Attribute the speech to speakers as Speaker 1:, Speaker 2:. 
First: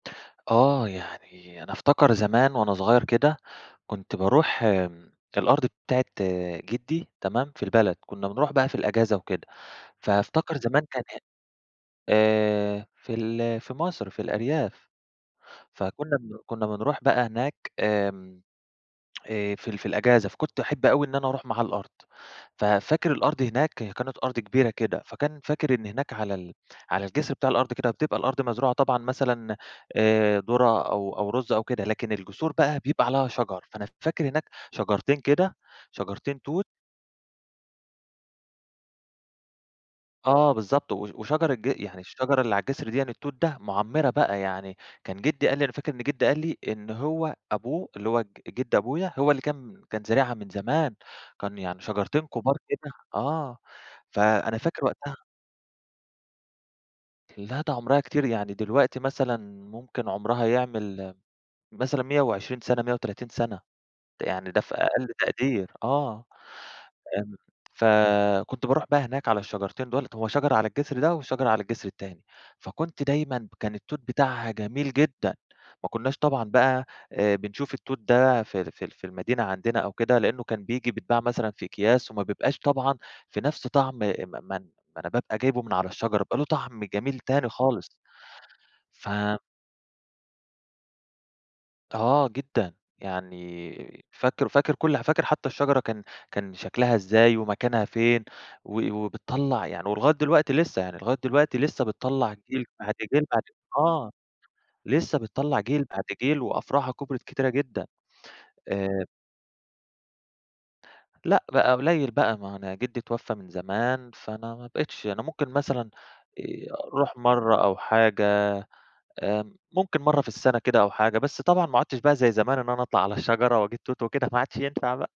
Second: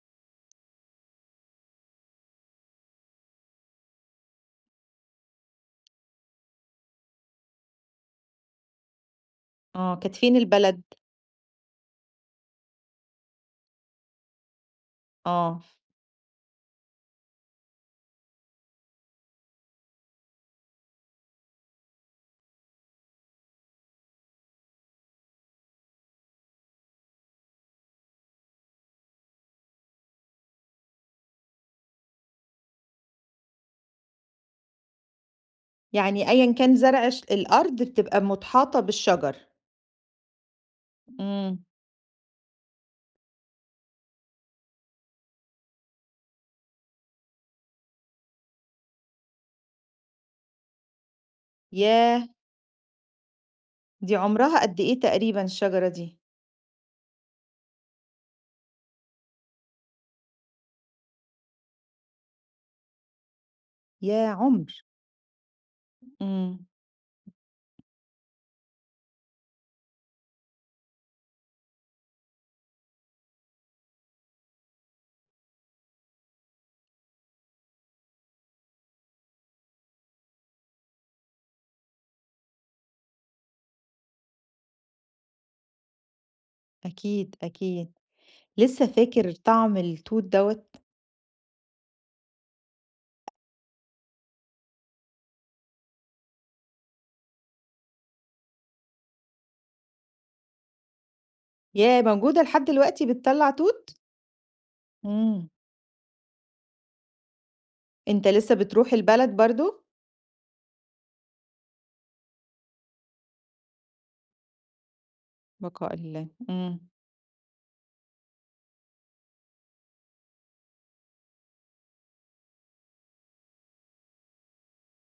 Speaker 1: آه، يعني أنا أفتكر زمان وأنا صغير كده كنت بارُوح آمم، الأرض بتاعة جِدي تمام؟ في البلد كنا بنرُوح بقى في الأجازة وكده،
Speaker 2: آه، كانت فين
Speaker 1: فأفتكر
Speaker 2: البلد؟
Speaker 1: زمان كان ه آآ، في ال في مَصر في الأرياف،
Speaker 2: آه.
Speaker 1: فكنا بن- كنا بنرُوح بقى هناك آمم، آآ، في ال في الأجازة، فكنت أحب أوي إن أنا أرُوح معاه الأرض، ففاكر الأرض هناك كانت أرض كبيرة كده، فكان فاكر إن هناك على ال على الجسر بتاع الأرض كده بتبقى الأرض مزروعة طبعًا مثلًا آآ، درة أو أو رز أو كده، لكن الجسور بقى بيبقى عليها شجر، فأنا فاكر هناك شجرتين كده،
Speaker 2: يعني
Speaker 1: شجرتين
Speaker 2: أيًا
Speaker 1: توت.
Speaker 2: كان زرْع الش الأرض بتبقى متحاطة بالشجر؟
Speaker 1: آه، بالضبط و وشجر
Speaker 2: إمم.
Speaker 1: ج يعني الشجرة اللي على الجسر ديًا التوت ده مُعمرة بقى يعني كان جِدي قال لي أنا فاكر إن جِدي قال لي، إن هو أبوه اللي هو ج جِد أبويا هو اللي كان كان زارعها من زمان، كان يعني شجرتين
Speaker 2: ياه!
Speaker 1: كُبار كده آه
Speaker 2: دي
Speaker 1: فأنا
Speaker 2: عُمرها قد
Speaker 1: فاكر
Speaker 2: إيه
Speaker 1: وقتها
Speaker 2: تقريبًا الشجرة دي؟
Speaker 1: لا ده عُمرها كتير يعني دلوقتي مثلًا ممكن عُمرها يعمل مثلًا 120 سَنة، 130 سَنة
Speaker 2: ياه!
Speaker 1: يعني ده في
Speaker 2: عُمْر.
Speaker 1: أقل تقدير آه.
Speaker 2: إمم.
Speaker 1: آمم، فكنت بارُوح بقى هناك على الشجرتين دُوُل هو شجرة على الجسر ده وشجرة على الجسر التاني، فكنت دايمًا كان التوت بتاعها جميل جدًا، ما كناش طبعًا بقى بنشوف التوت ده في ال في ال في المدينة عندنا أو كده لإنه كان بييجي بيتباع مثلًا في أكياس وما بيبقاش طبعًا في نُفْس طَعم م ما أنا بابقى جايبه من على الشجرة بيبقى له طَعم جميل
Speaker 2: أكيد،
Speaker 1: تاني خالص.
Speaker 2: أكيد، لسه فاكر
Speaker 1: ف
Speaker 2: طعم التوت دوّة؟
Speaker 1: آه، جدًا يعني فاكر فاكر كُلّ حا فاكر حتى الشجرة كان كان شكلها إزاي ومكانها فين، و وبتطلّع يعني ولغاية دلوقتي لسه يعني لغاية دلوقتي لسه
Speaker 2: ياه!
Speaker 1: بتطلّع
Speaker 2: موجودة
Speaker 1: جيل
Speaker 2: لحد
Speaker 1: بعد
Speaker 2: دلوقتي
Speaker 1: جيل بعد
Speaker 2: بتطلّع توت؟
Speaker 1: آه، لسه
Speaker 2: إمم.
Speaker 1: بتطلّع جيل بعد جيل وأفرُعها كُبرت كتيرة جدًا
Speaker 2: أنت لسه بترُوح
Speaker 1: آآ
Speaker 2: البلد برضه؟
Speaker 1: لأ بقى قُليل بقى ما هو أنا جِدي اتوفى من زمان، فأنا ما بقيتش، أنا ممكن مثلًا
Speaker 2: البقاء لله،
Speaker 1: آآ
Speaker 2: إمم.
Speaker 1: أرُوح مرّة أو حاجة آمم ممكن مرّة في السَنة كده أو حاجة، بس طبعًا ما عُدتش بقى زي زمان إن أنا أطلَع على الشجرة وأجيب توت وكده ما عدش ينفع بقى.